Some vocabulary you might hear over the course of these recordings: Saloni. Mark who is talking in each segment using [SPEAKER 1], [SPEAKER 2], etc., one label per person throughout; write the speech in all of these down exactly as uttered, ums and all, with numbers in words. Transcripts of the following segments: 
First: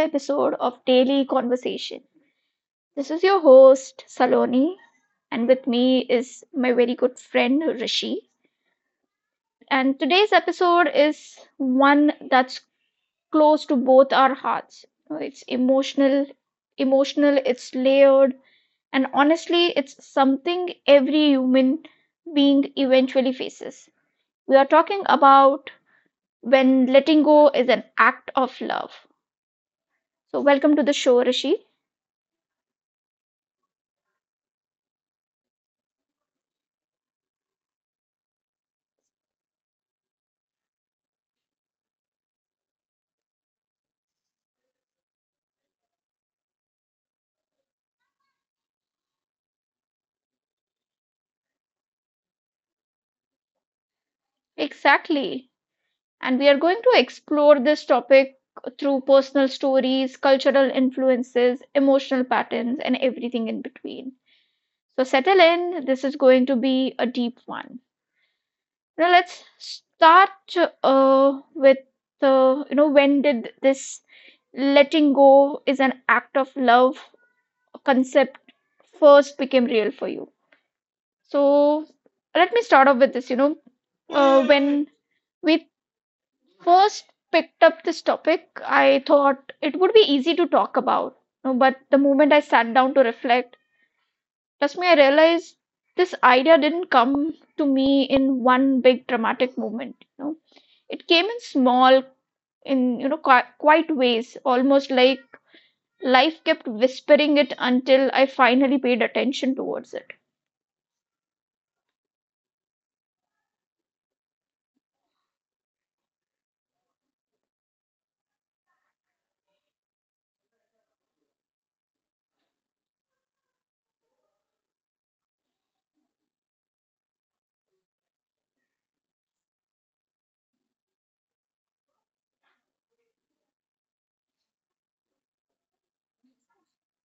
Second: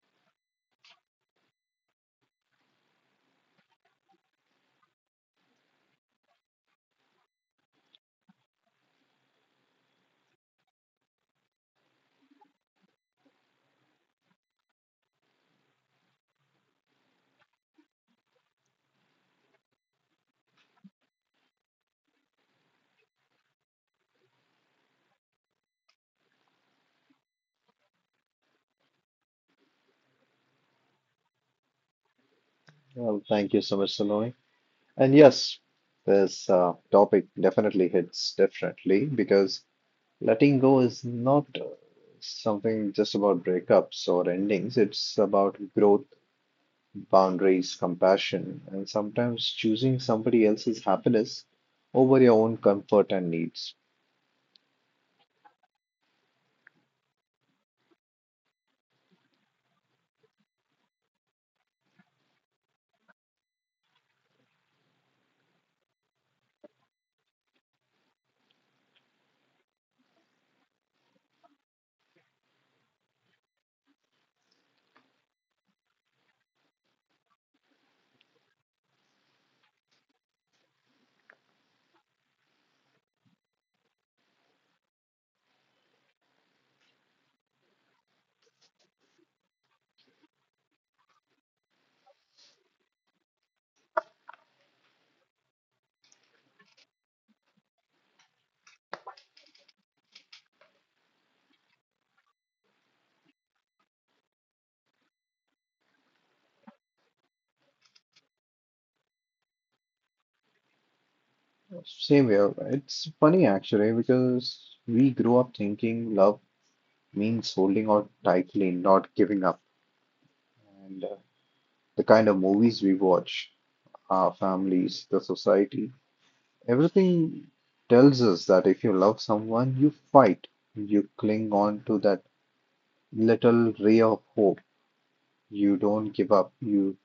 [SPEAKER 1] episode of Daily Conversation. This is your host, Saloni, and with me is my very good friend, Rishi. And today's episode is one that's close to both our hearts. It's emotional, emotional, it's layered, and honestly, it's something every human being eventually faces. We are talking about when letting go is an act of love. So, welcome to the show, Rishi.
[SPEAKER 2] Well, thank you so much, Saloni. And yes, this uh, topic definitely hits differently because letting go is not uh, something just about breakups or endings. It's about growth, boundaries, compassion, and sometimes choosing somebody else's happiness over your own comfort and needs.
[SPEAKER 1] Exactly. And we are going to explore this topic through personal stories, cultural influences, emotional patterns, and everything in between. So, settle in. This is going to be a deep one. Now, let's start uh, with the you know, when did this letting go is an act of love concept first became real for you? So, let me start off with this, you know uh, when we first picked up this topic, I thought it would be easy to talk about. No, but the moment I sat down to reflect, trust me, I realized this idea didn't come to me in one big dramatic moment. You know, it came in small, in you know, qui- quiet ways, almost like life kept whispering it until I finally paid attention towards it.
[SPEAKER 2] Same here. It's funny actually because we grew up thinking love means holding on tightly, not giving up. And uh, the kind of movies we watch, our families, the society. Everything tells us that if you love someone, you fight, you cling on to that little ray of hope, you don't give up, you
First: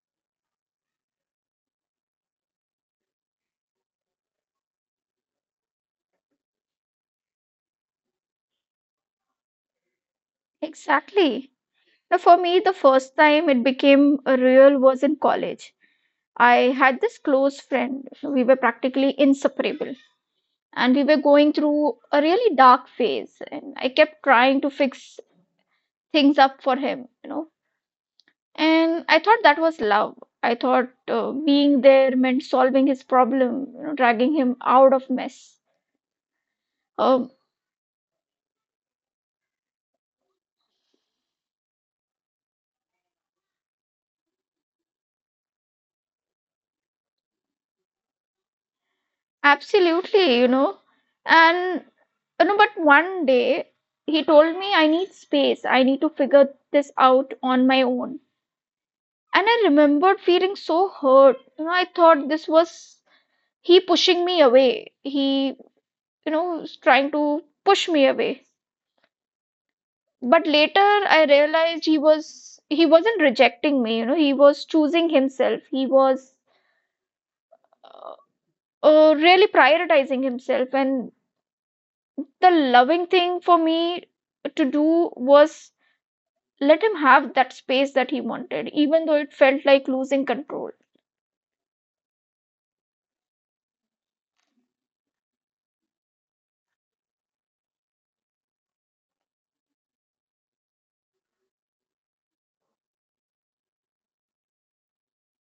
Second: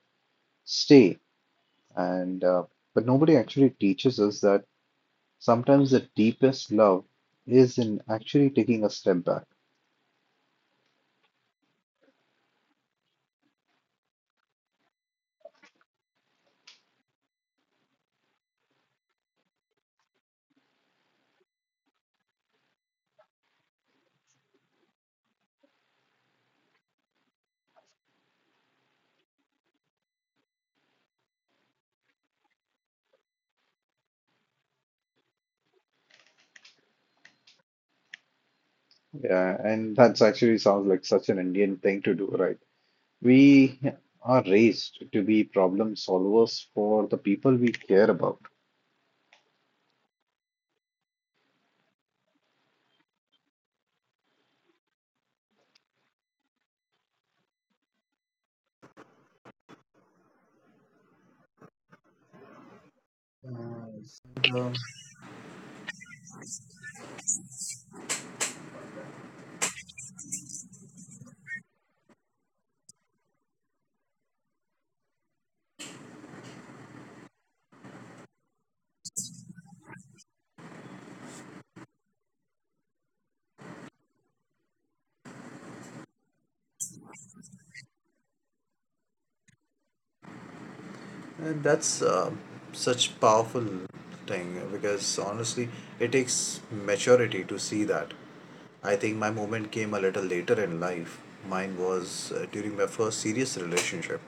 [SPEAKER 2] stay. And uh, but nobody actually teaches us that sometimes the deepest love is in actually taking a step back.
[SPEAKER 1] Exactly. Now, for me, the first time it became a real was in college. I had this close friend. We were practically inseparable, and we were going through a really dark phase. And I kept trying to fix things up for him, you know. And I thought that was love. I thought uh, being there meant solving his problem, you know, dragging him out of mess. Um,
[SPEAKER 2] Yeah, and that's actually sounds like such an Indian thing to do, right? We are raised to be problem solvers for the people we care about.
[SPEAKER 1] absolutely, you know. And you know, but one day he told me I need space. I need to figure this out on my own. And I remembered feeling so hurt. You know, I thought this was he pushing me
[SPEAKER 2] Nice.
[SPEAKER 1] away.
[SPEAKER 2] And, uh,
[SPEAKER 1] He, you know, was trying to push me away. But later I realized he was he wasn't rejecting me, you know, he was choosing himself. He was uh, uh, really prioritizing himself, and the loving thing for me to do was let him have that space that he wanted, even though it felt like losing control.
[SPEAKER 2] and that's uh, such powerful thing because honestly, it takes maturity to see that. I think my moment came a little later in life. Mine was uh, during my first serious relationship.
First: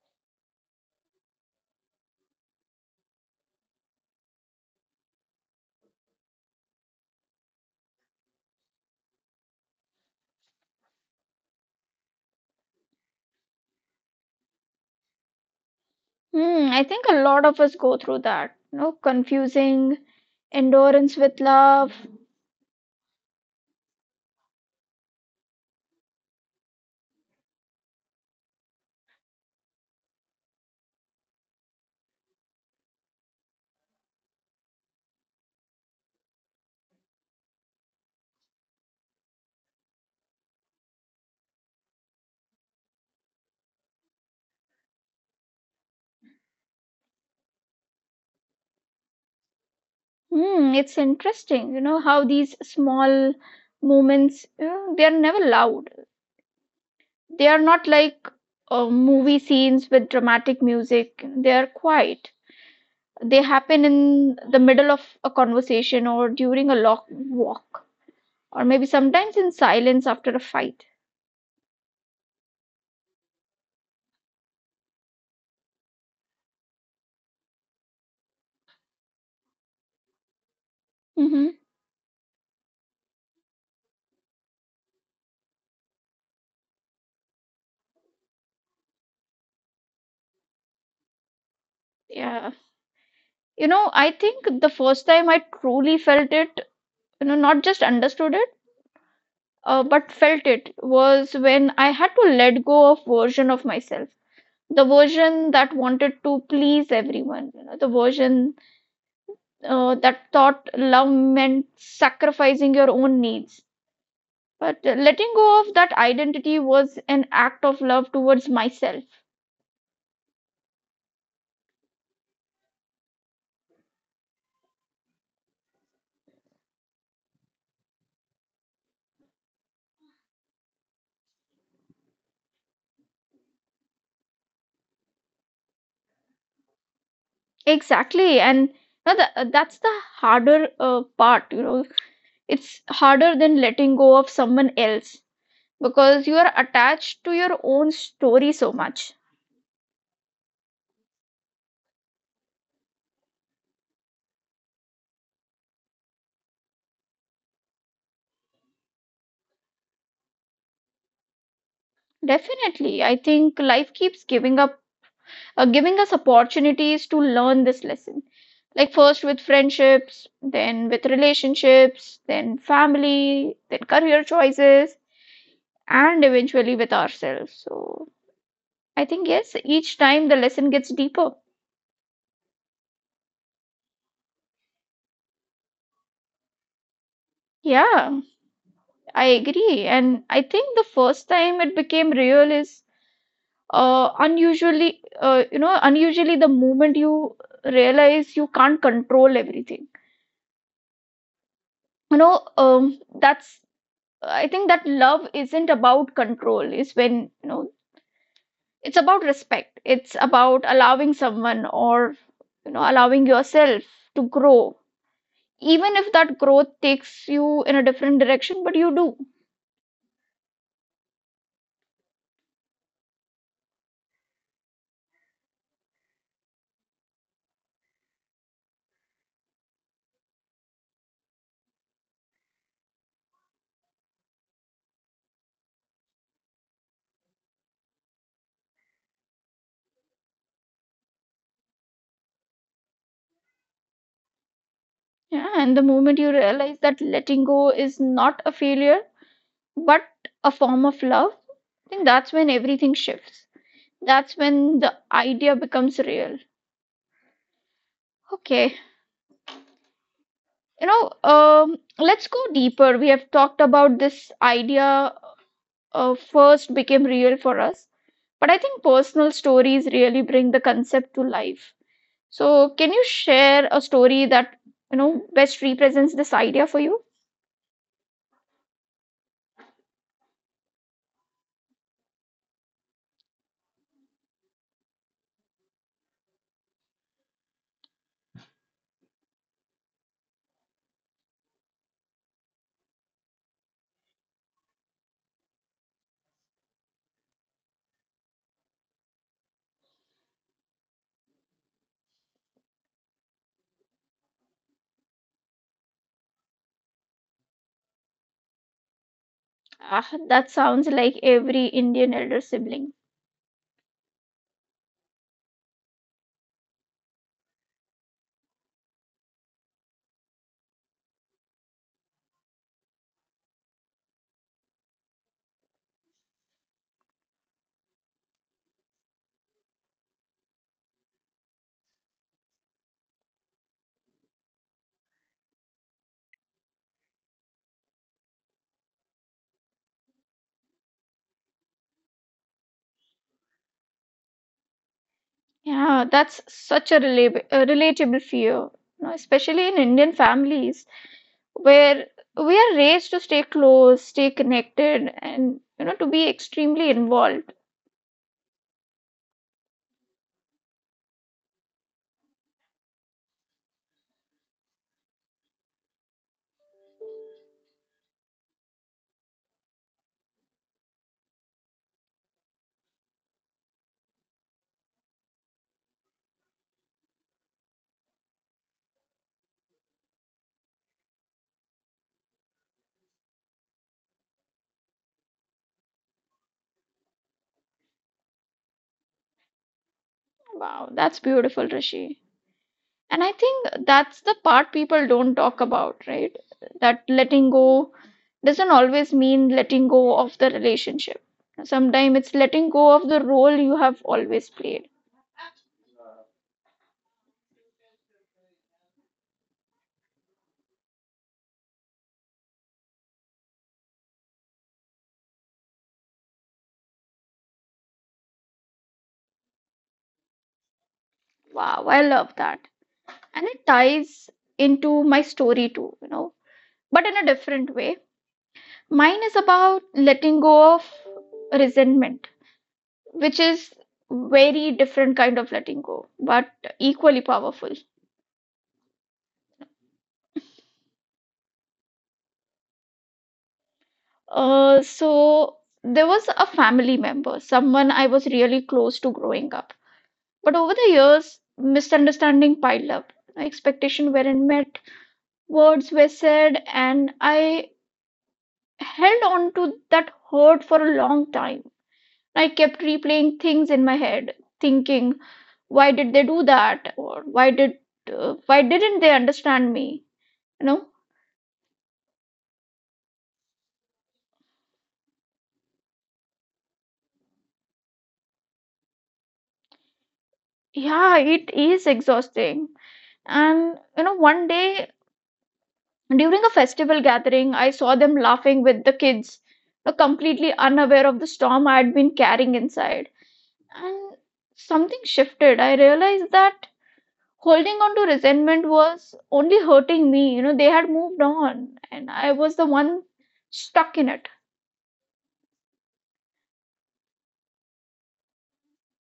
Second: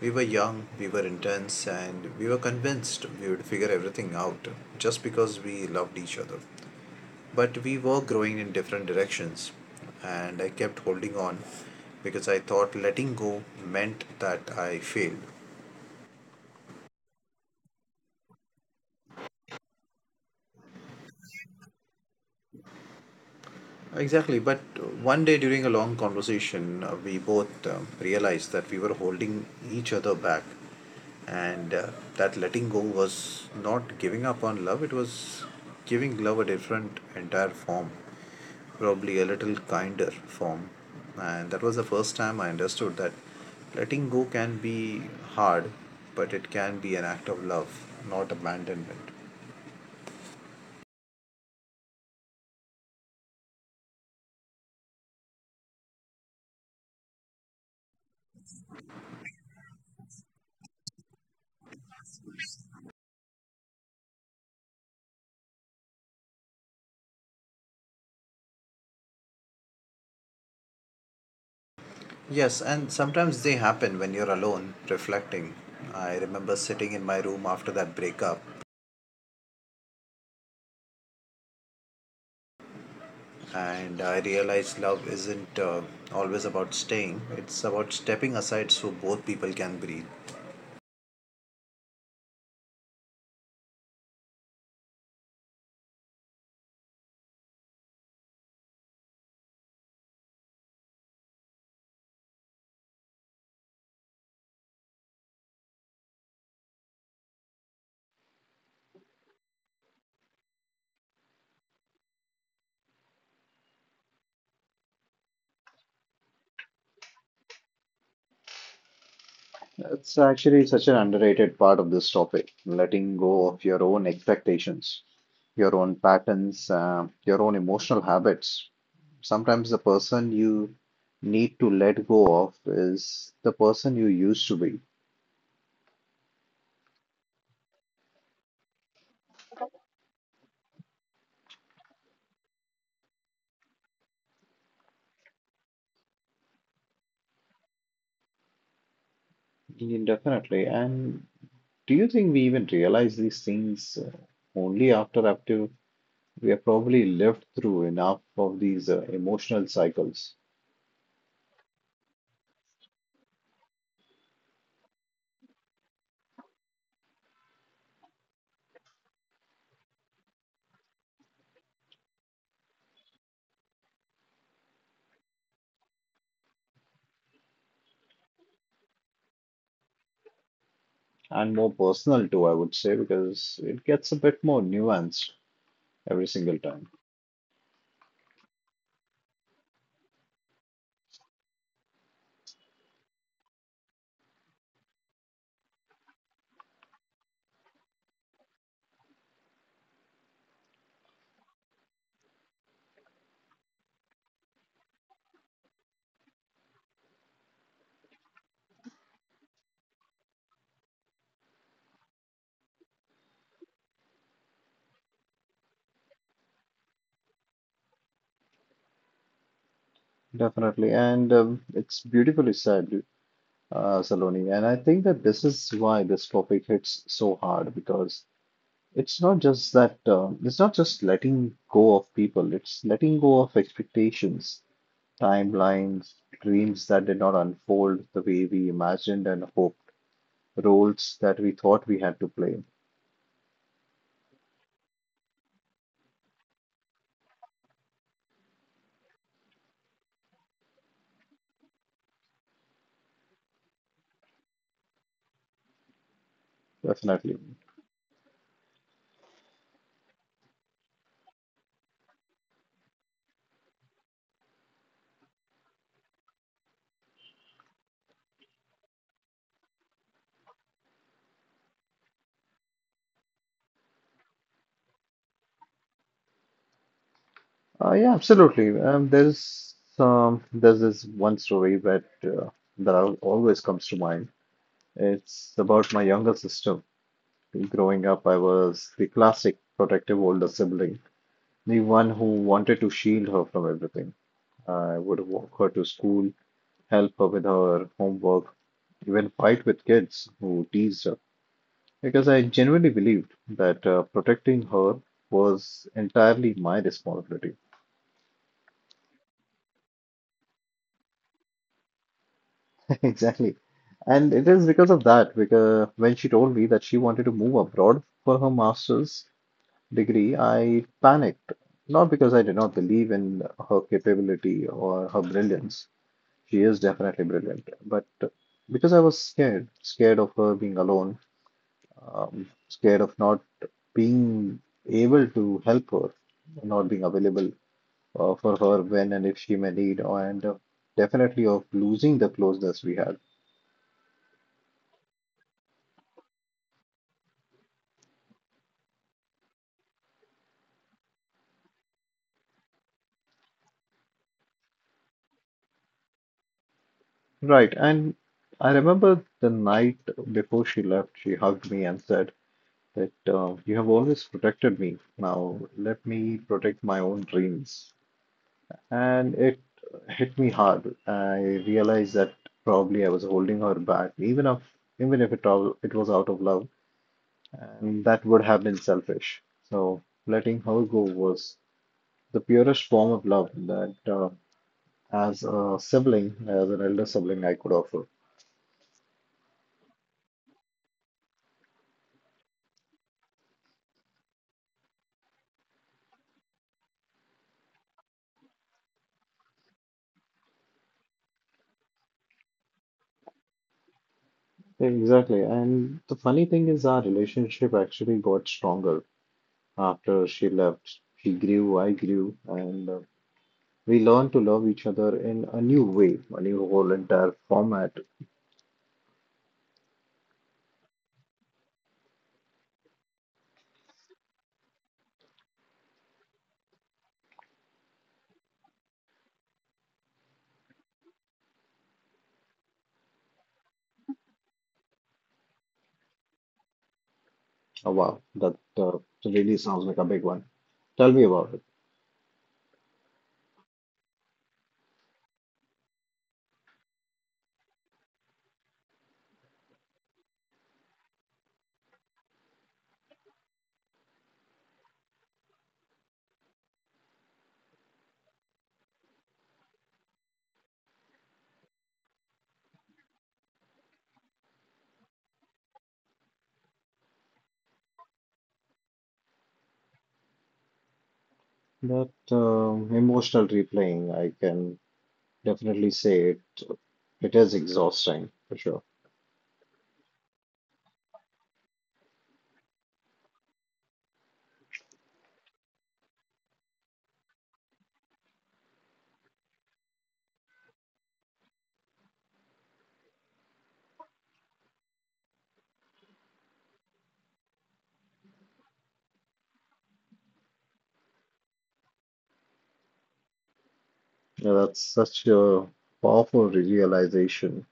[SPEAKER 2] We were young, we were intense, and we were convinced we would figure everything out just because we loved each other. But we were growing in different directions, and I kept holding on because I thought letting go meant that I failed.
[SPEAKER 1] Hmm, I think a lot of us go through that. You know, confusing endurance with love.
[SPEAKER 2] Exactly, but one day during a long conversation, uh, we both um, realized that we were holding each other back, and uh, that letting go was not giving up on love, it was giving love a different, entire form, probably a little kinder form. And that was the first time I understood that letting go can be hard, but it can be an act of love, not abandonment.
[SPEAKER 1] Hmm, it's interesting, you know, how these small moments, you know, they are never loud. They are not like uh, movie scenes with dramatic music. They are quiet. They happen in the middle of a conversation or during a long walk, or maybe sometimes in silence after a fight.
[SPEAKER 2] Yes, and sometimes they happen when you're alone, reflecting. I remember sitting in my room after that breakup,
[SPEAKER 1] Mm-hmm.
[SPEAKER 2] and I realized love isn't uh, always about staying, it's about stepping aside so both people can breathe.
[SPEAKER 1] Yeah. You know, I think the first time I truly felt it, you know not just understood it, uh, but felt it, was when I had to let go of version of myself, the version that wanted to please everyone, you know the version uh, that thought love meant sacrificing your own needs. But uh, letting go of that identity was an act of love towards myself.
[SPEAKER 2] It's actually such an underrated part of this topic, letting go of your own expectations, your own patterns, uh, your own emotional habits. Sometimes the person you need to let go of is the person you used to be.
[SPEAKER 1] Exactly. And you know, the, that's the harder uh, part, you know it's harder than letting go of someone else, because you are attached to your own story so much.
[SPEAKER 2] Yeah, definitely. And do you think we even realize these things uh, only after after we have probably lived through enough of these uh, emotional cycles,
[SPEAKER 1] Definitely, I think life keeps giving up uh, giving us opportunities to learn this lesson, like first with friendships, then with relationships, then family, then career choices, and eventually with ourselves. So, I think, yes, each time the lesson gets deeper.
[SPEAKER 2] and more personal too, I would say, because it gets a bit more nuanced every single time.
[SPEAKER 1] Yeah, I agree. And I think the first time it became real is, uh, unusually uh, you know unusually, the moment you realize you can't control everything. You know um, that's, I think, that love isn't about control is when, you know it's about respect, it's about allowing someone, or you know allowing yourself to grow, even if that growth takes you in a different direction, but you do.
[SPEAKER 2] Definitely. And um, it's beautifully said, uh, Saloni. And I think that this is why this topic hits so hard because it's not just that, uh, it's not just letting go of people, it's letting go of expectations, timelines, dreams that did not unfold the way we imagined and hoped, roles that we thought we had to play.
[SPEAKER 1] Yeah, and the moment you realize that letting go is not a failure but a form of love, I think that's when everything shifts. That's when the idea becomes real.
[SPEAKER 2] Definitely.
[SPEAKER 1] Okay, you know, um, let's go deeper. We have talked about this idea uh, first became real for us, but I think personal stories really bring the concept to life. So, can you share a story that you know best represents this idea for you?
[SPEAKER 2] Uh, yeah, absolutely. Um, there's um, there's this one story that uh, that al- always comes to mind. It's about my younger sister. Growing up, I was the classic protective older sibling, the one who wanted to shield her from everything. I would walk her to school, help her with her homework, even fight with kids who teased her. Because I genuinely believed that uh, protecting her was entirely my responsibility.
[SPEAKER 1] Ah, that sounds like every Indian elder sibling.
[SPEAKER 2] Exactly. And it is because of that, because when she told me that she wanted to move abroad for her master's degree, I panicked. Not because I did not believe in her capability or her brilliance. She is definitely brilliant, but because I was scared, scared of her being alone, um, scared of not being able to help her, not being available uh, for her when and if she may need, and uh, definitely of losing the closeness we had.
[SPEAKER 1] Yeah, that's such a relatable, relatable fear, you know, especially in Indian families, where we are raised to stay close, stay connected, and, you know, to be extremely involved.
[SPEAKER 2] Right. And I remember the night before she left, she hugged me and said that uh, you have always protected me. Now let me protect my own dreams. And it hit me hard. I realized that probably I was holding her back, even if even if it all it was out of love and that would have been selfish. So letting her go was the purest form of love that, uh, as a sibling, as an elder sibling, I could offer.
[SPEAKER 1] Wow, that's beautiful, Rishi. And I think that's the part people don't talk about, right? That letting go doesn't always mean letting go of the relationship. Sometimes it's letting go of the role you have always played.
[SPEAKER 2] Exactly. And the funny thing is, our relationship actually got stronger after she left. She grew, I grew, and uh, we learned to love each other in a new way, a new whole entire format.
[SPEAKER 1] Wow, I love that. And it ties into my story too, you know, but in a different way. Mine is about letting go of resentment, which is very different kind of letting go, but equally powerful.
[SPEAKER 2] Oh, wow, that uh, really sounds like a big one. Tell me about it.
[SPEAKER 1] Uh, so, there was a family member, someone I was really close to growing up, but over the years misunderstanding piled up, expectation weren't met, words were said, and I held on to that hurt for a long time. I kept replaying things in my head, thinking why did they do that, or why did uh, why didn't they understand me, you know
[SPEAKER 2] That um emotional replaying, I can definitely say it it is exhausting for sure.
[SPEAKER 1] Yeah, it is exhausting. And you know, one day during a festival gathering, I saw them laughing with the kids, uh, completely unaware of the storm I had been carrying inside. And something shifted. I realized that holding on to resentment was only hurting me. You know, they had moved on, and I was the one stuck in it.
[SPEAKER 2] Yeah, that's such a powerful realization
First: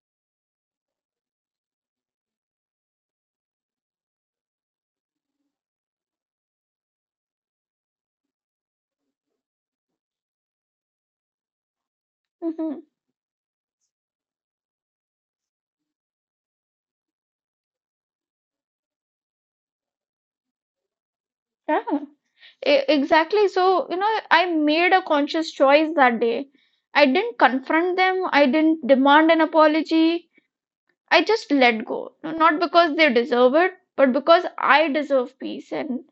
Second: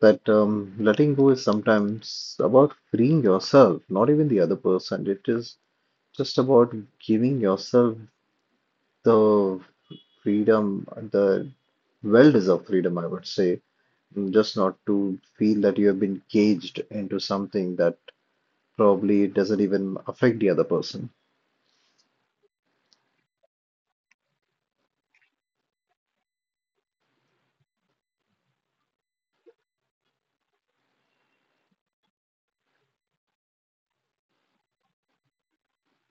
[SPEAKER 2] that um, letting go is sometimes about freeing yourself, not even the other person. It is just about giving yourself the freedom, the well-deserved
[SPEAKER 1] Hmm.
[SPEAKER 2] freedom, I would say, just not to feel that you have been caged into something that probably doesn't even affect the other person.
[SPEAKER 1] Yeah. E- Exactly. So, you know, I made a conscious choice that day. I didn't confront them, I didn't demand an apology. I just let go. No, not because they deserve it, but because I deserve peace. And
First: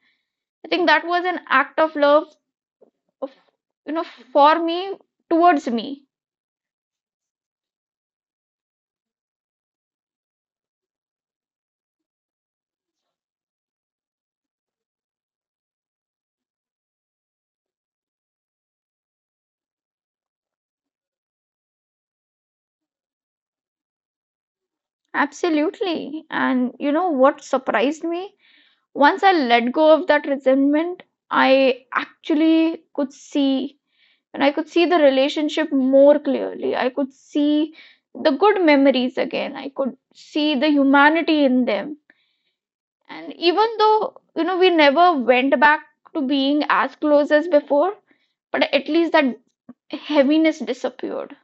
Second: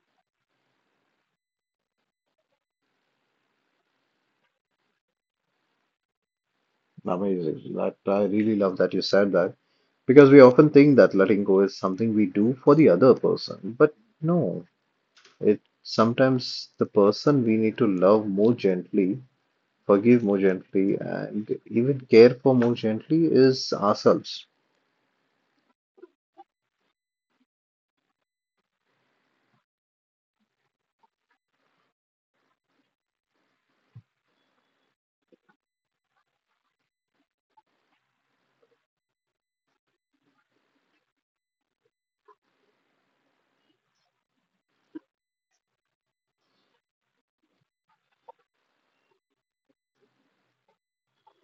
[SPEAKER 1] I think that was an act of love, of, you know, for me, towards me.
[SPEAKER 2] Amazing. That I really love that you said that because we often think that letting go is something we do for the other person, but no, it sometimes the person we need to love more gently, forgive more gently, and even care for more gently is ourselves.
[SPEAKER 1] Absolutely. And you know what surprised me? Once I let go of that resentment, I actually could see and I could see the relationship more clearly. I could see the good memories again. I could see the humanity in them. And even though, you know, we never went back to being as close as before, but at least that heaviness disappeared.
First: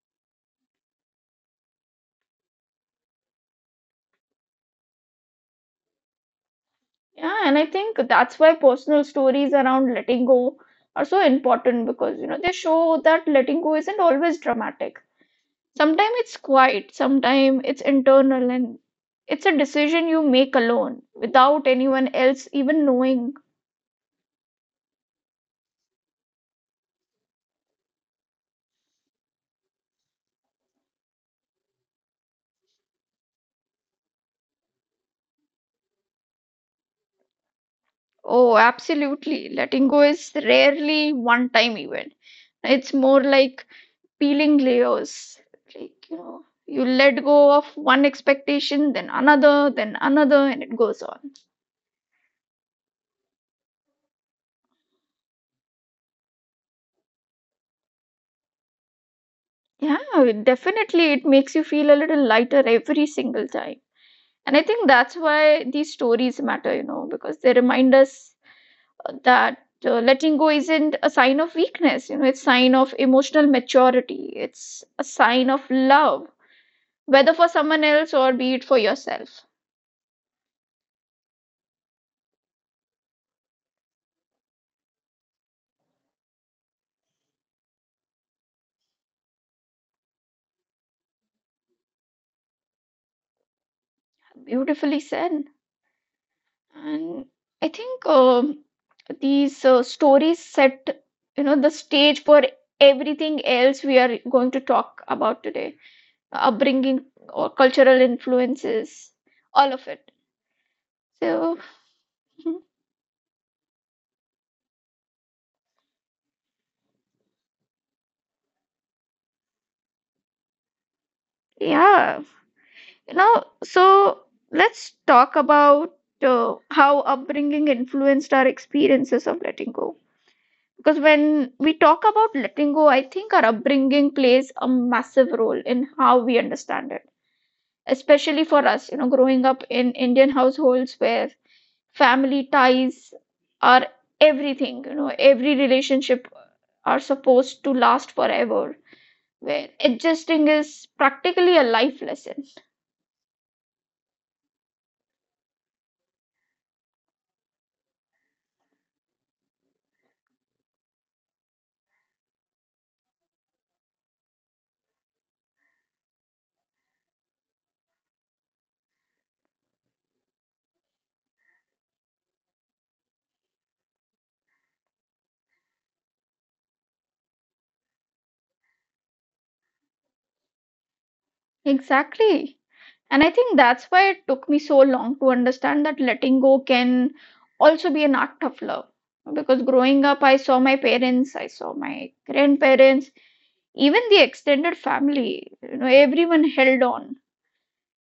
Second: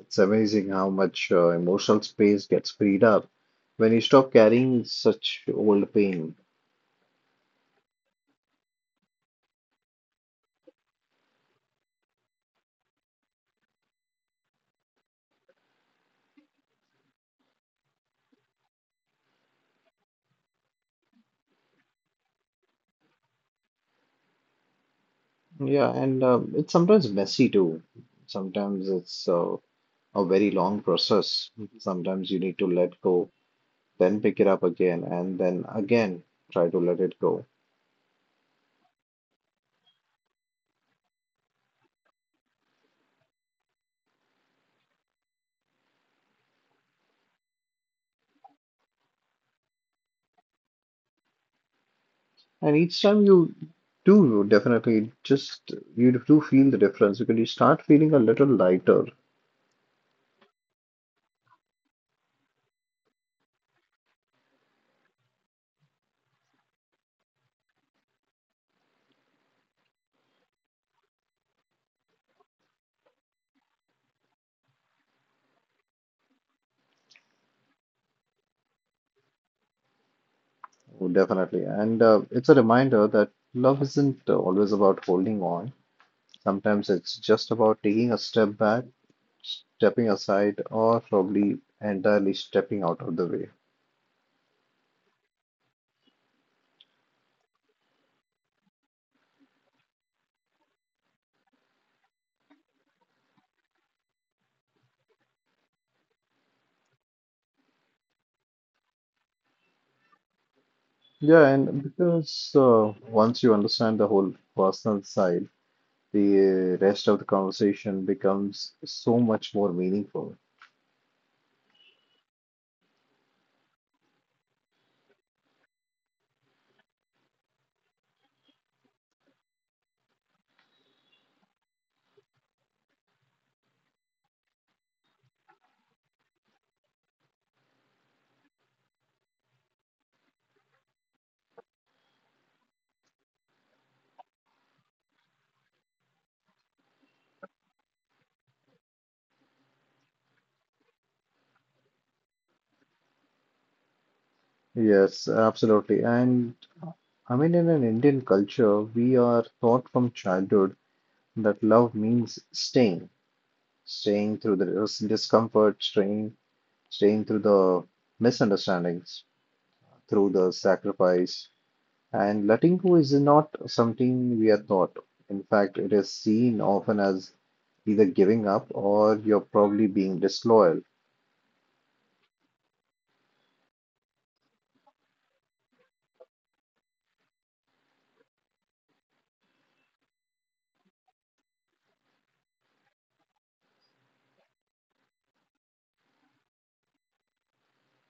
[SPEAKER 2] It's amazing how much uh, emotional space gets freed up when you stop carrying such old pain.
[SPEAKER 1] Yeah, and I think that's why personal stories around letting go are so important, because, you know, they show that letting go isn't always dramatic. Sometimes it's quiet, sometimes it's internal, and it's a decision you make alone without anyone else even knowing.
[SPEAKER 2] Yeah, and um, it's sometimes messy too. Sometimes it's uh, a very long process. Sometimes you need to let go, then pick it up again, and then again try to let it go.
[SPEAKER 1] Oh, absolutely. Letting go is rarely one time event. It's more like peeling layers. Like, you know, you let go of one expectation, then another, then another, and it goes on.
[SPEAKER 2] And each time you do, you definitely just you do feel the difference because you start feeling a little lighter,
[SPEAKER 1] Yeah, definitely. It makes you feel a little lighter every single time. And I think that's why these stories matter, you know, because they remind us that uh, letting go isn't a sign of weakness, you know it's sign of emotional maturity, it's a sign of love, whether for someone else or be it for yourself.
[SPEAKER 2] definitely. And uh, it's a reminder that love isn't always about holding on. Sometimes it's just about taking a step back, stepping aside or probably entirely stepping out of the way.
[SPEAKER 1] Beautifully said. And I think, um, these uh, stories set, you know the stage for everything else we are going to talk about today, upbringing or cultural influences, all of it.
[SPEAKER 2] Yeah,
[SPEAKER 1] So,
[SPEAKER 2] and because uh, once you understand the whole personal side, the rest of the conversation becomes so much more meaningful.
[SPEAKER 1] yeah. You know, so let's talk about uh, how upbringing influenced our experiences of letting go. Because when we talk about letting go, I think our upbringing plays a massive role in how we understand it. Especially for us, you know, growing up in Indian households where family ties are everything, you know, every relationship are supposed to last forever, where adjusting is practically a life lesson.
[SPEAKER 2] Yes, absolutely. And I mean, in an Indian culture, we are taught from childhood that love means staying, staying through the dis- discomfort, staying, staying through the misunderstandings, through the sacrifice, and Latinko is not something we are taught. In fact, it is seen often as either giving up or you're probably being disloyal.
[SPEAKER 1] Exactly. And I think that's why it took me so long to understand that letting go can also be an act of love. Because growing up, I saw my parents, I saw my grandparents, even the extended family, you know, everyone held on.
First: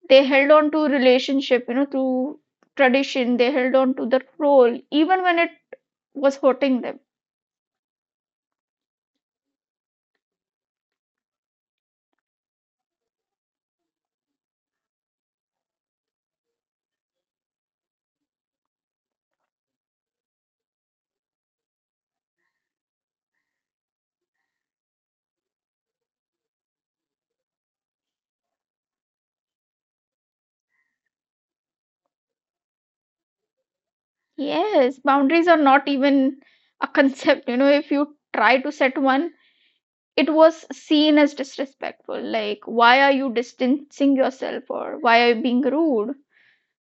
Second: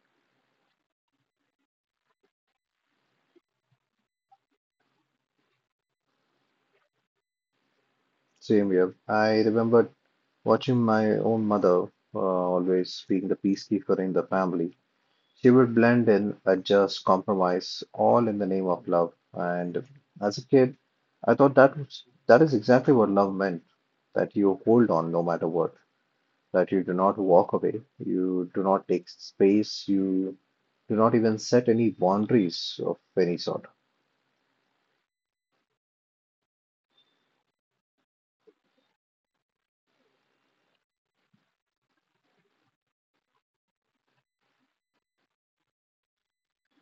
[SPEAKER 1] They held on to relationship, you know, to tradition, they held on to the role, even when it was hurting them.
[SPEAKER 2] Same here. I remember watching my own mother uh, always being the peacekeeper in the family. She would blend in, adjust, compromise, all in the name of love. And as a kid, I thought that was, that is exactly what love meant, that you hold on no matter what, that you do not walk away, you do not take space, you do not even set any boundaries of any sort.
[SPEAKER 1] Yes, boundaries are not even a concept, you know, if you try to set one, it was seen as disrespectful, like why are you distancing yourself or why are you being rude.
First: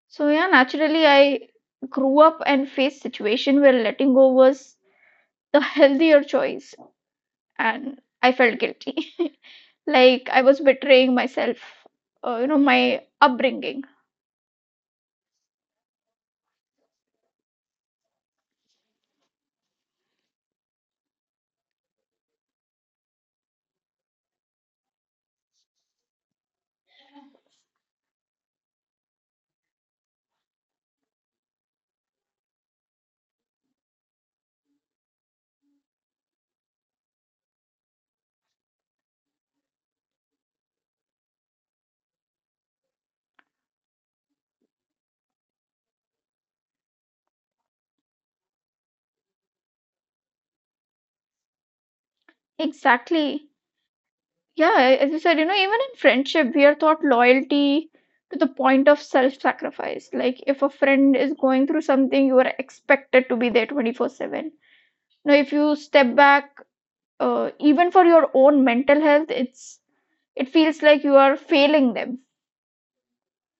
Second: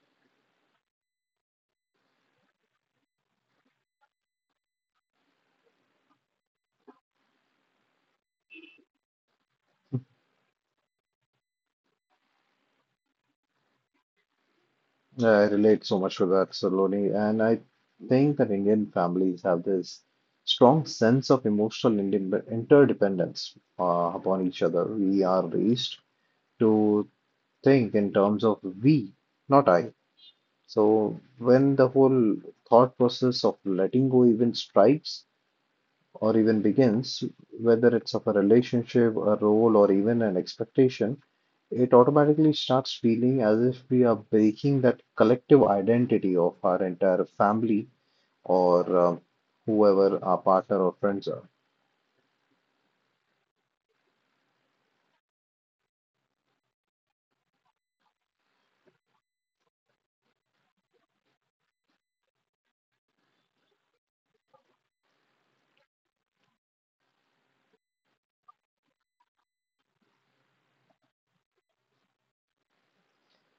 [SPEAKER 1] So, yeah, naturally I grew up and faced situation where letting go was the healthier choice, and I felt guilty, like I was betraying myself, uh, you know my upbringing.
[SPEAKER 2] I relate so much to that, Saloni, and I think that Indian families have this strong sense of emotional inde- interdependence uh, upon each other. We are raised to think in terms of we, not I. So when the whole thought process of letting go even strikes, or even begins, whether it's of a relationship, a role, or even an expectation, it automatically starts feeling as if we are breaking that collective identity of our entire family or uh, whoever our partner or friends are.
[SPEAKER 1] Exactly. Yeah, as you said, you know, even in friendship, we are taught loyalty to the point of self-sacrifice. Like if a friend is going through something, you are expected to be there twenty four seven. Now, if you step back, uh, even for your own mental health, it's it feels like you are failing them.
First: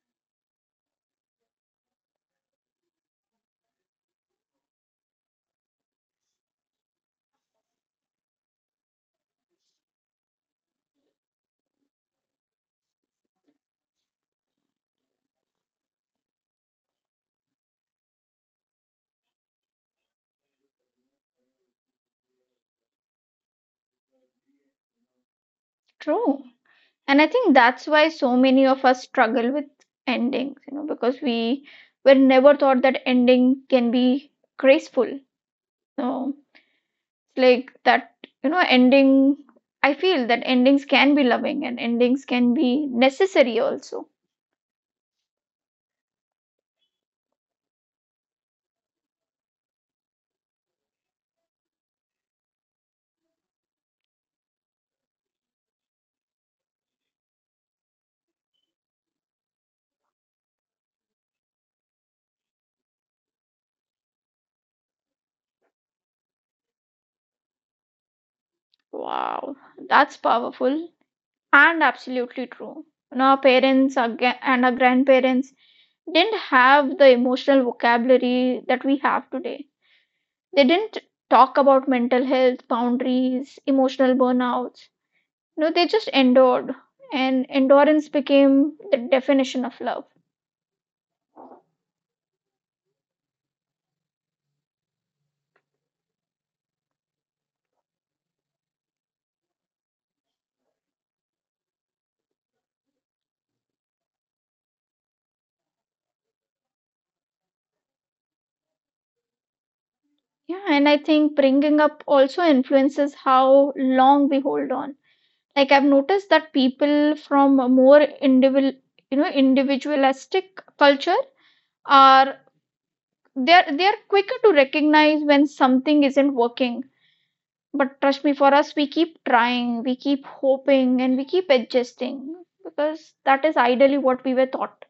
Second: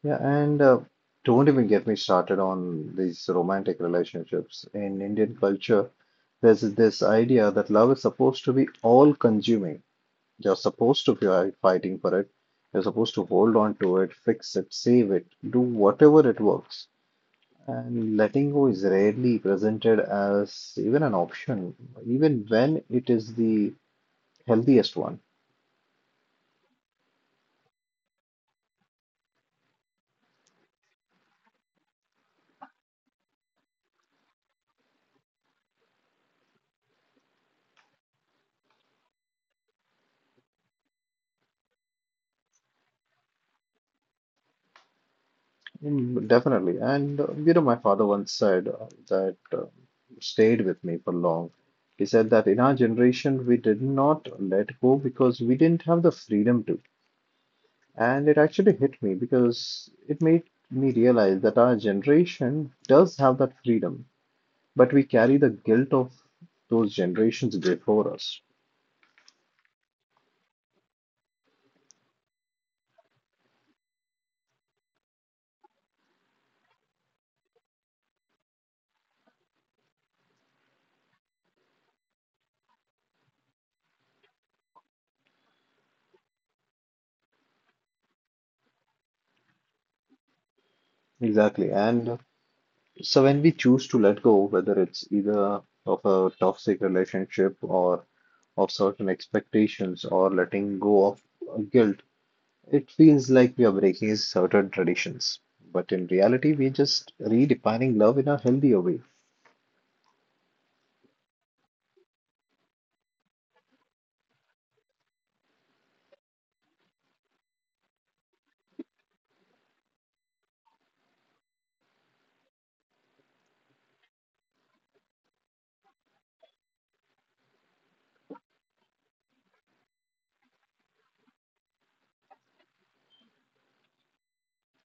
[SPEAKER 2] Yeah, and uh, don't even get me started on these romantic relationships. In Indian culture, there's this idea that love is supposed to be all consuming. You're supposed to, if you're fighting for it, you're supposed to hold on to it, fix it, save it, do whatever it works. And letting go is rarely presented as even an option, even when it is the healthiest one.
[SPEAKER 1] True. And I think that's why so many of us struggle with endings, you know, because we were never taught that ending can be graceful. No. Like that, you know, ending, I feel that endings can be loving and endings can be necessary also.
[SPEAKER 2] Mm, Definitely. And, uh, you know, my father once said uh, that uh, stayed with me for long. He said that in our generation, we did not let go because we didn't have the freedom to. And it actually hit me because it made me realize that our generation does have that freedom, but we carry the guilt of those generations before us.
[SPEAKER 1] Wow, that's powerful and absolutely true. You know, our parents, our gra- and our grandparents didn't have the emotional vocabulary that we have today. They didn't talk about mental health, boundaries, emotional burnouts. No, they just endured, and endurance became the definition of love.
[SPEAKER 2] Exactly. And so when we choose to let go, whether it's either of a toxic relationship or of certain expectations or letting go of uh, guilt, it feels like we are breaking certain traditions. But in reality, we're just redefining love in a healthier way.
[SPEAKER 1] Yeah, and I think bringing up also influences how long we hold on. Like I've noticed that people from a more individual, you know, individualistic culture are they're they're quicker to recognize when something isn't working. But trust me, for us, we keep trying, we keep hoping, and we keep adjusting because that is ideally what we were taught.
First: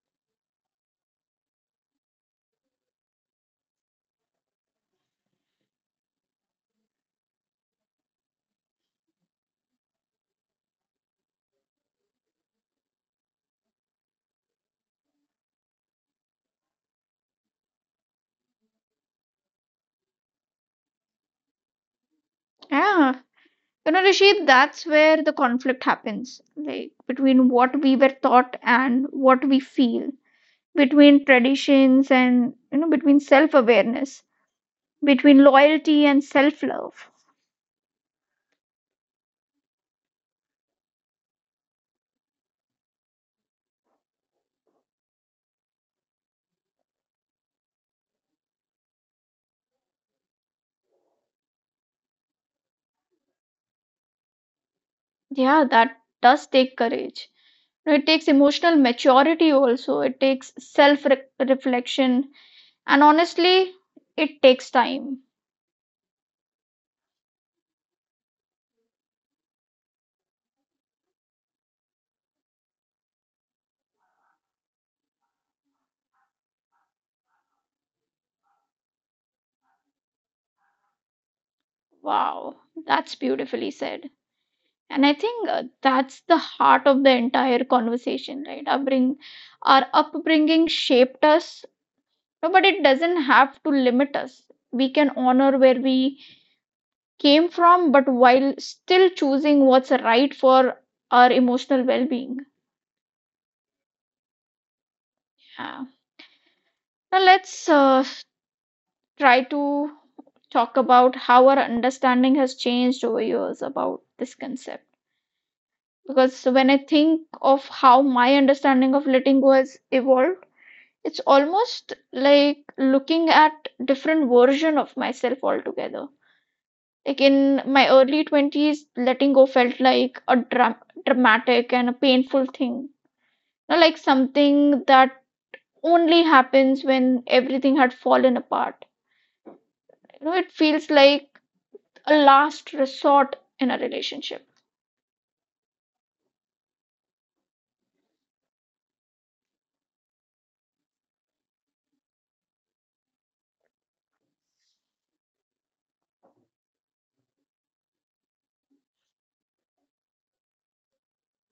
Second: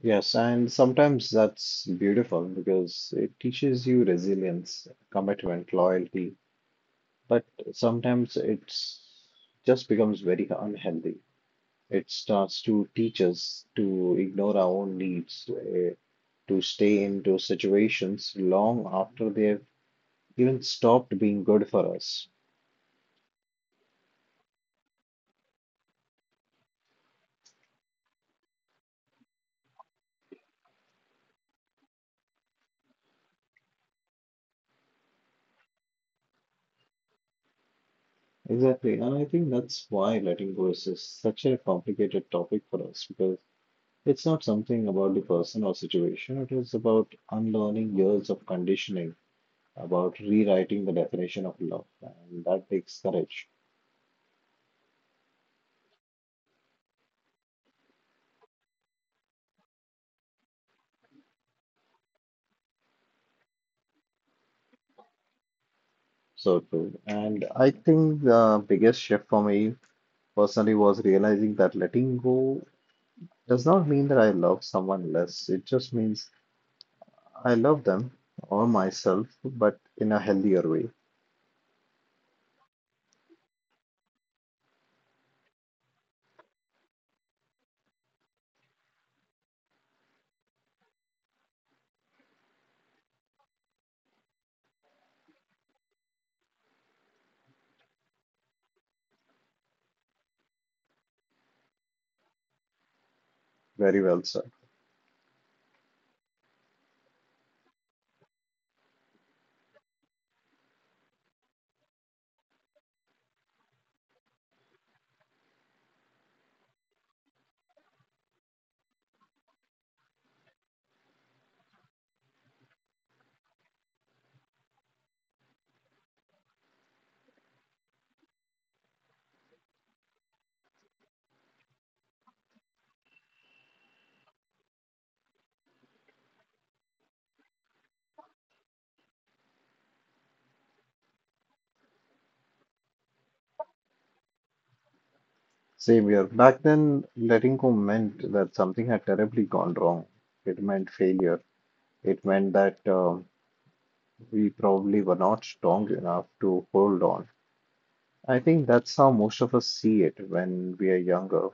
[SPEAKER 2] Yes, and sometimes that's beautiful because it teaches you resilience, commitment, loyalty. But sometimes it's just becomes very unhealthy. It starts to teach us to ignore our own needs, eh, to stay into situations long after they've even stopped being good for us.
[SPEAKER 1] Yeah, you know, Rashid, that's where the conflict happens, like between what we were taught and what we feel, between traditions and, you know, between self-awareness, between loyalty and self-love.
[SPEAKER 2] Exactly, and I think that's why letting go is such a complicated topic for us because it's not something about the person or situation, it is about unlearning years of conditioning, about rewriting the definition of love, and that takes courage.
[SPEAKER 1] Yeah, that does take courage. You know, it takes emotional maturity also. It takes self-reflection. And honestly, it takes time.
[SPEAKER 2] So true. And I think the biggest shift for me personally was realizing that letting go does not mean that I love someone less. It just means I love them or myself, but in a healthier way.
[SPEAKER 1] Wow, that's beautifully said. And I think uh, that's the heart of the entire conversation, right? Our, bring, our upbringing shaped us, no, but it doesn't have to limit us. We can honor where we came from, but while still choosing what's right for our emotional well being.
[SPEAKER 2] Very well said.
[SPEAKER 1] Yeah. Now, let's uh, try to talk about how our understanding has changed over years about this concept. Because when I think of how my understanding of letting go has evolved, it's almost like looking at different version of myself altogether. Like in my early twenties, letting go felt like a dra- dramatic and a painful thing. You know, like something that only happens when everything had fallen apart. You know, it feels like a last resort in a relationship.
[SPEAKER 2] Same here. Back then, letting go meant that something had terribly gone wrong. It meant failure. It meant that um, we probably were not strong enough to hold on. I think that's how most of us see it when we are younger.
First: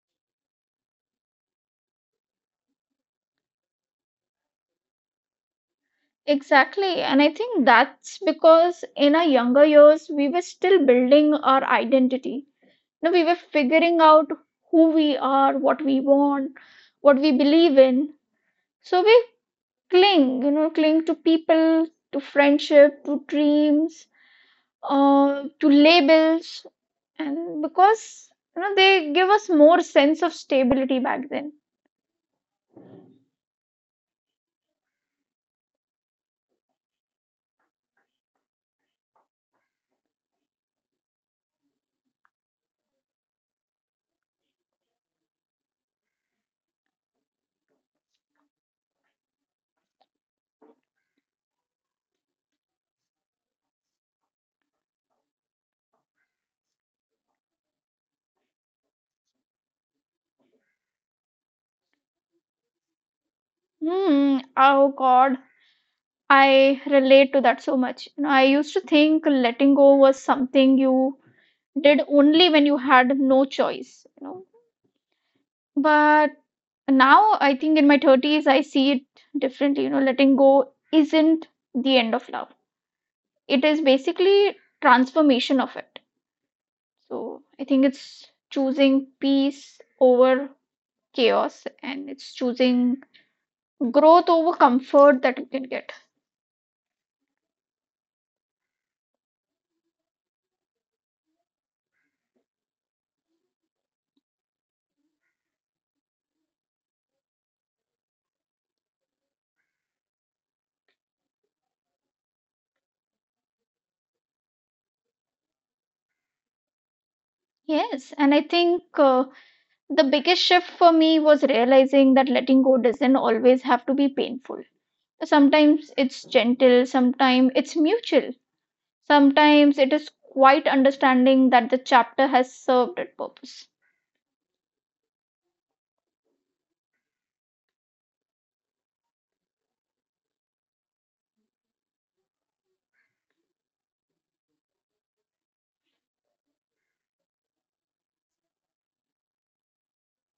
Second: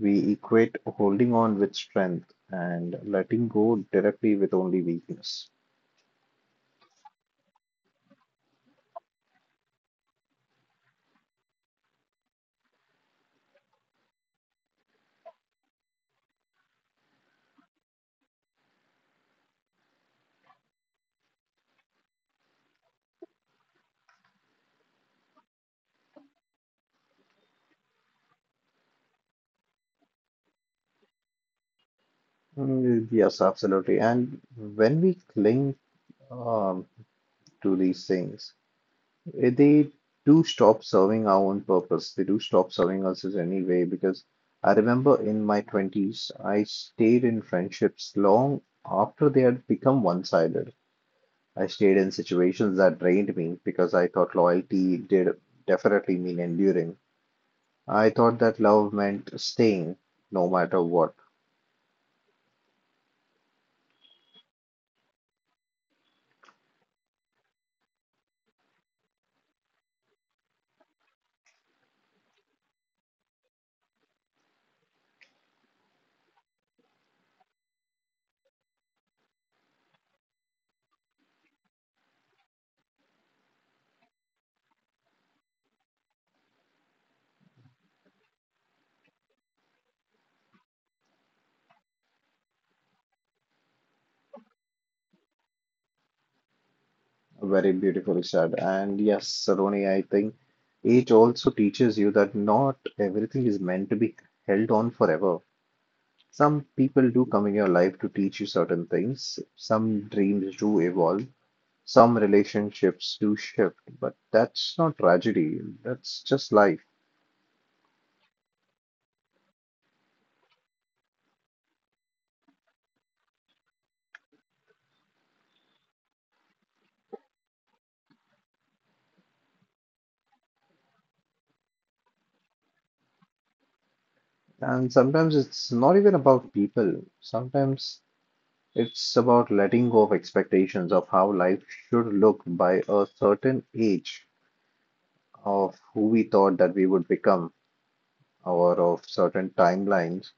[SPEAKER 2] We equate holding on with strength and letting go directly with only weakness.
[SPEAKER 1] Exactly. And I think that's because in our younger years, we were still building our identity. You know, we were figuring out who we are, what we want, what we believe in. So we cling, you know, cling to people, to friendship, to dreams, uh, to labels. And because, you know, they give us more sense of stability back then.
[SPEAKER 2] Mm, yes, absolutely. And when we cling, um, to these things, Eh, they do stop serving our own purpose. They do stop serving us in any way because I remember in my twenties, I stayed in friendships long after they had become one-sided. I stayed in situations that drained me because I thought loyalty did definitely mean enduring. I thought that love meant staying no matter what.
[SPEAKER 1] Hmm. Oh, God. I relate to that so much. You know, I used to think letting go was something you did only when you had no choice, you know. But now I think in my thirties, I see it differently. You know, letting go isn't the end of love. It is basically transformation of it. So I think it's choosing peace over chaos, and it's choosing growth over comfort that you can get.
[SPEAKER 2] Very beautifully said. And yes, Saroni, I think age also teaches you that not everything is meant to be held on forever. Some people do come in your life to teach you certain things. Some dreams do evolve. Some relationships do shift, but that's not tragedy. That's just life.
[SPEAKER 1] Yes, and I think uh, the biggest shift for me was realizing that letting go doesn't always have to be painful. Sometimes it's gentle, sometimes it's mutual, sometimes it is quite understanding that the chapter has served its purpose.
[SPEAKER 2] And sometimes it's not even about people. Sometimes it's about letting go of expectations of how life should look by a certain age, of who we thought that we would become, or of certain timelines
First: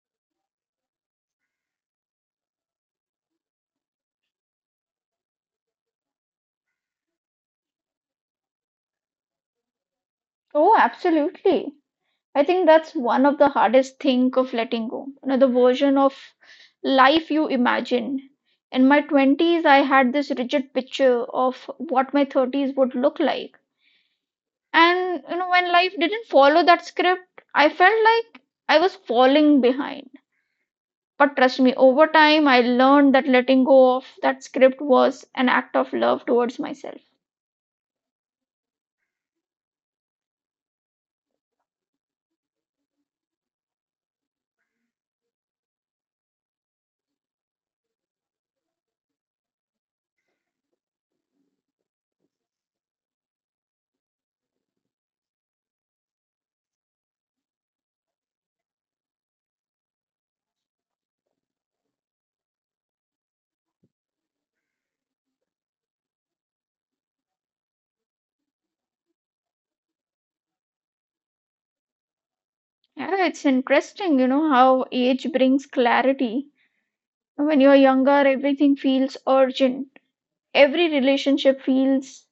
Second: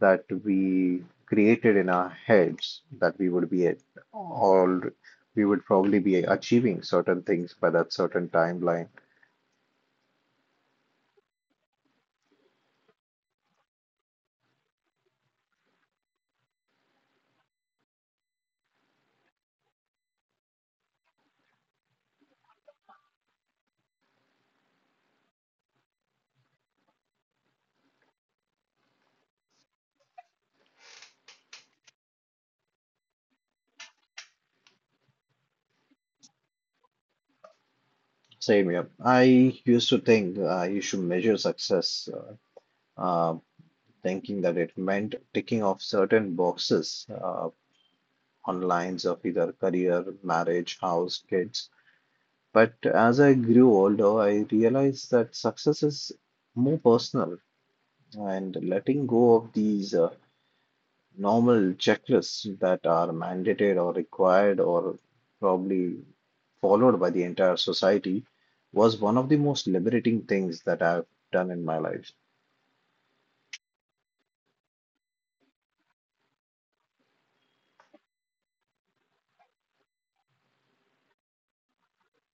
[SPEAKER 2] that we created in our heads, that we would be at all, we would probably be achieving certain things by that certain timeline.
[SPEAKER 1] Oh, absolutely. I think that's one of the hardest thing of letting go. You know, the version of life you imagine. In my twenties, I had this rigid picture of what my thirties would look like. And you know, when life didn't follow that script, I felt like I was falling behind. But trust me, over time, I learned that letting go of that script was an act of love towards myself.
[SPEAKER 2] Same here. I used to think uh, you should measure success, uh, uh, thinking that it meant ticking off certain boxes uh, on lines of either career, marriage, house, kids. But as I grew older, I realized that success is more personal, and letting go of these uh, normal checklists that are mandated or required or probably followed by the entire society was one of the most liberating things that I've done in my life.
[SPEAKER 1] Yeah, it's interesting, you know, how age brings clarity. When you're younger, everything feels urgent. Every relationship feels,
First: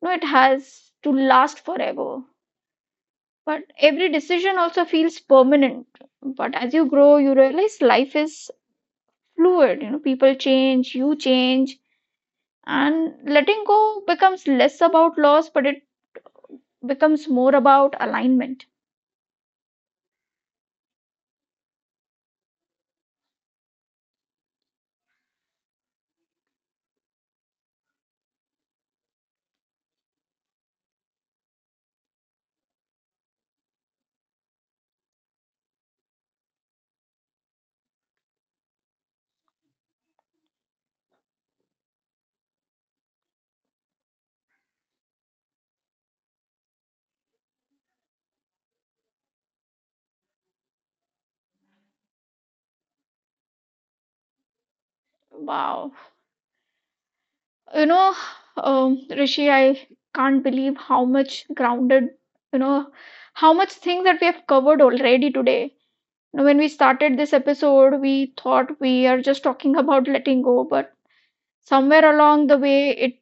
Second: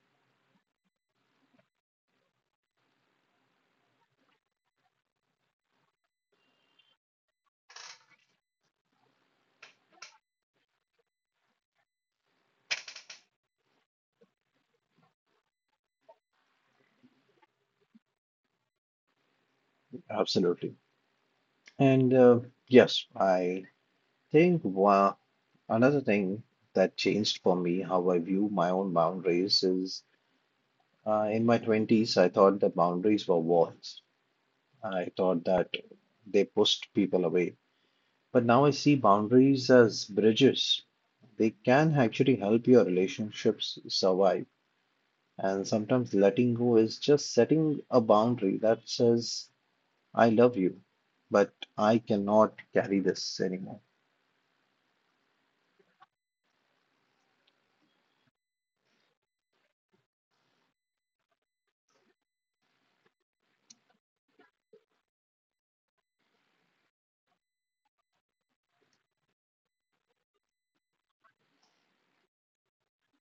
[SPEAKER 1] you know, it has to last forever. But every decision also feels permanent. But as you grow, you realize life is fluid. You know, people change, you change, and letting go becomes less about loss, but it becomes more about alignment.
[SPEAKER 2] Absolutely. And uh, yes, I think one, another thing that changed for me how I view my own boundaries is, uh, in my twenties, I thought that boundaries were walls. I thought that they pushed people away. But now I see boundaries as bridges, they can actually help your relationships survive. And sometimes letting go is just setting a boundary that says, I love you, but I cannot carry this anymore.
[SPEAKER 1] Wow, you know, um, Rishi, I can't believe how much grounded, you know, how much things that we have covered already today. You know, when we started this episode we thought we are just talking about letting go, but somewhere along the way it,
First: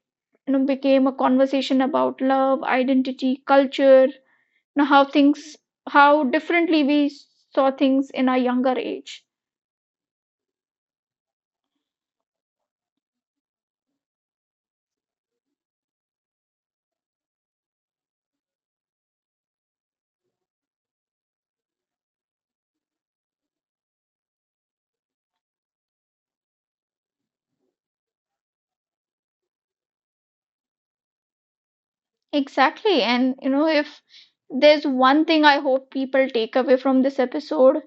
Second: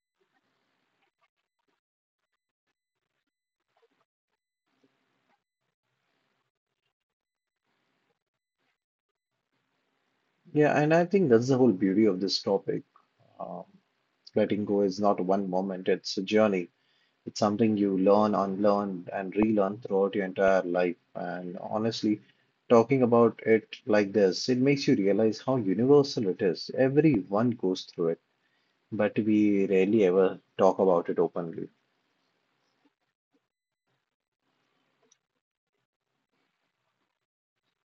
[SPEAKER 1] you know, became a conversation about love, identity, culture, know how things, how differently we saw things in our younger age.
[SPEAKER 2] Yeah, and I think that's the whole beauty of this topic. Um, Letting go is not one moment, it's a journey. It's something you learn, unlearn, and relearn throughout your entire life. And honestly, talking about it like this, it makes you realize how universal it is. Everyone goes through it but we rarely ever talk about it openly.
[SPEAKER 1] Exactly. And you know, if there's one thing I hope people take away from this episode,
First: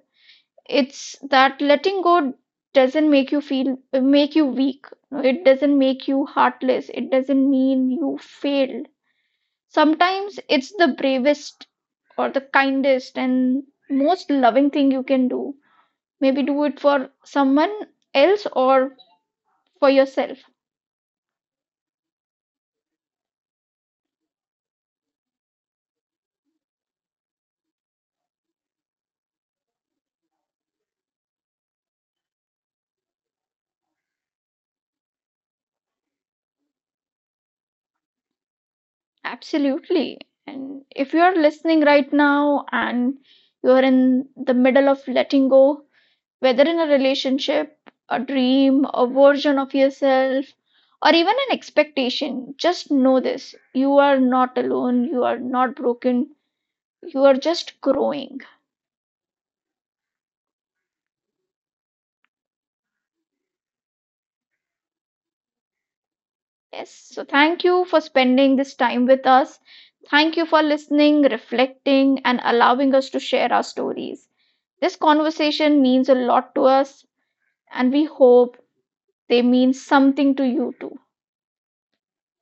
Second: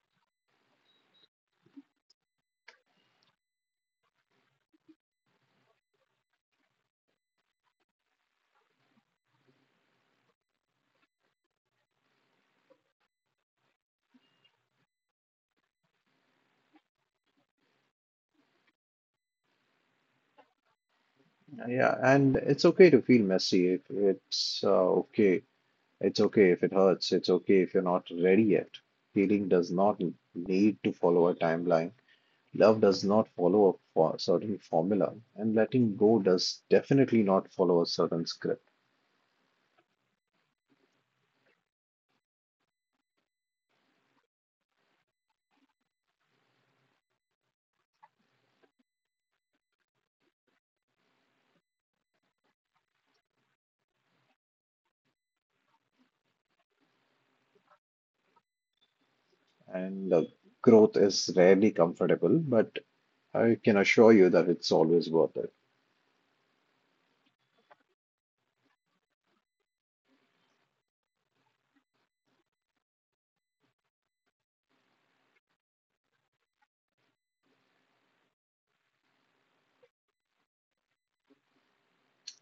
[SPEAKER 1] it's that letting go doesn't make you feel make you weak, it doesn't make you heartless, it doesn't mean you failed. Sometimes it's the bravest or the kindest and most loving thing you can do, maybe do it for someone else or for yourself.
[SPEAKER 2] Yeah, and it's okay to feel messy. If it's uh, okay, It's okay if it hurts. It's okay if you're not ready yet. Healing does not need to follow a timeline. Love does not follow a fo- certain formula, and letting go does definitely not follow a certain script.
[SPEAKER 1] Absolutely. And if you are listening right now and you are in the middle of letting go, whether in a relationship, a dream, a version of yourself, or even an expectation, just know this: you are not alone, you are not broken, you are just growing.
[SPEAKER 2] And uh, growth is rarely comfortable, but I can assure you that it's always worth it.
[SPEAKER 1] Yes. So, thank you for spending this time with us. Thank you for listening, reflecting, and allowing us to share our stories. This conversation means a lot to us and we hope they mean something to you too.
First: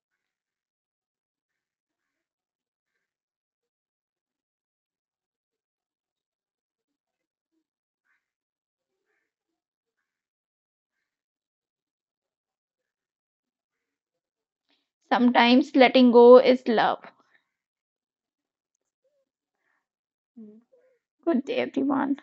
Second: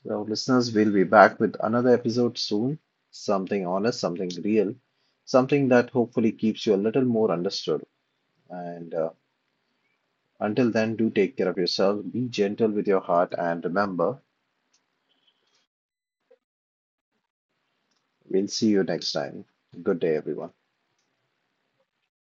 [SPEAKER 2] So, listeners, we'll be back with another episode soon. Something honest, something real, something that hopefully keeps you a little more understood. And uh, until then, do take care of yourself, be gentle with your heart, and remember,
[SPEAKER 1] Sometimes letting go is love.
[SPEAKER 2] we'll see you next time. Good day, everyone.
[SPEAKER 1] Good day, everyone.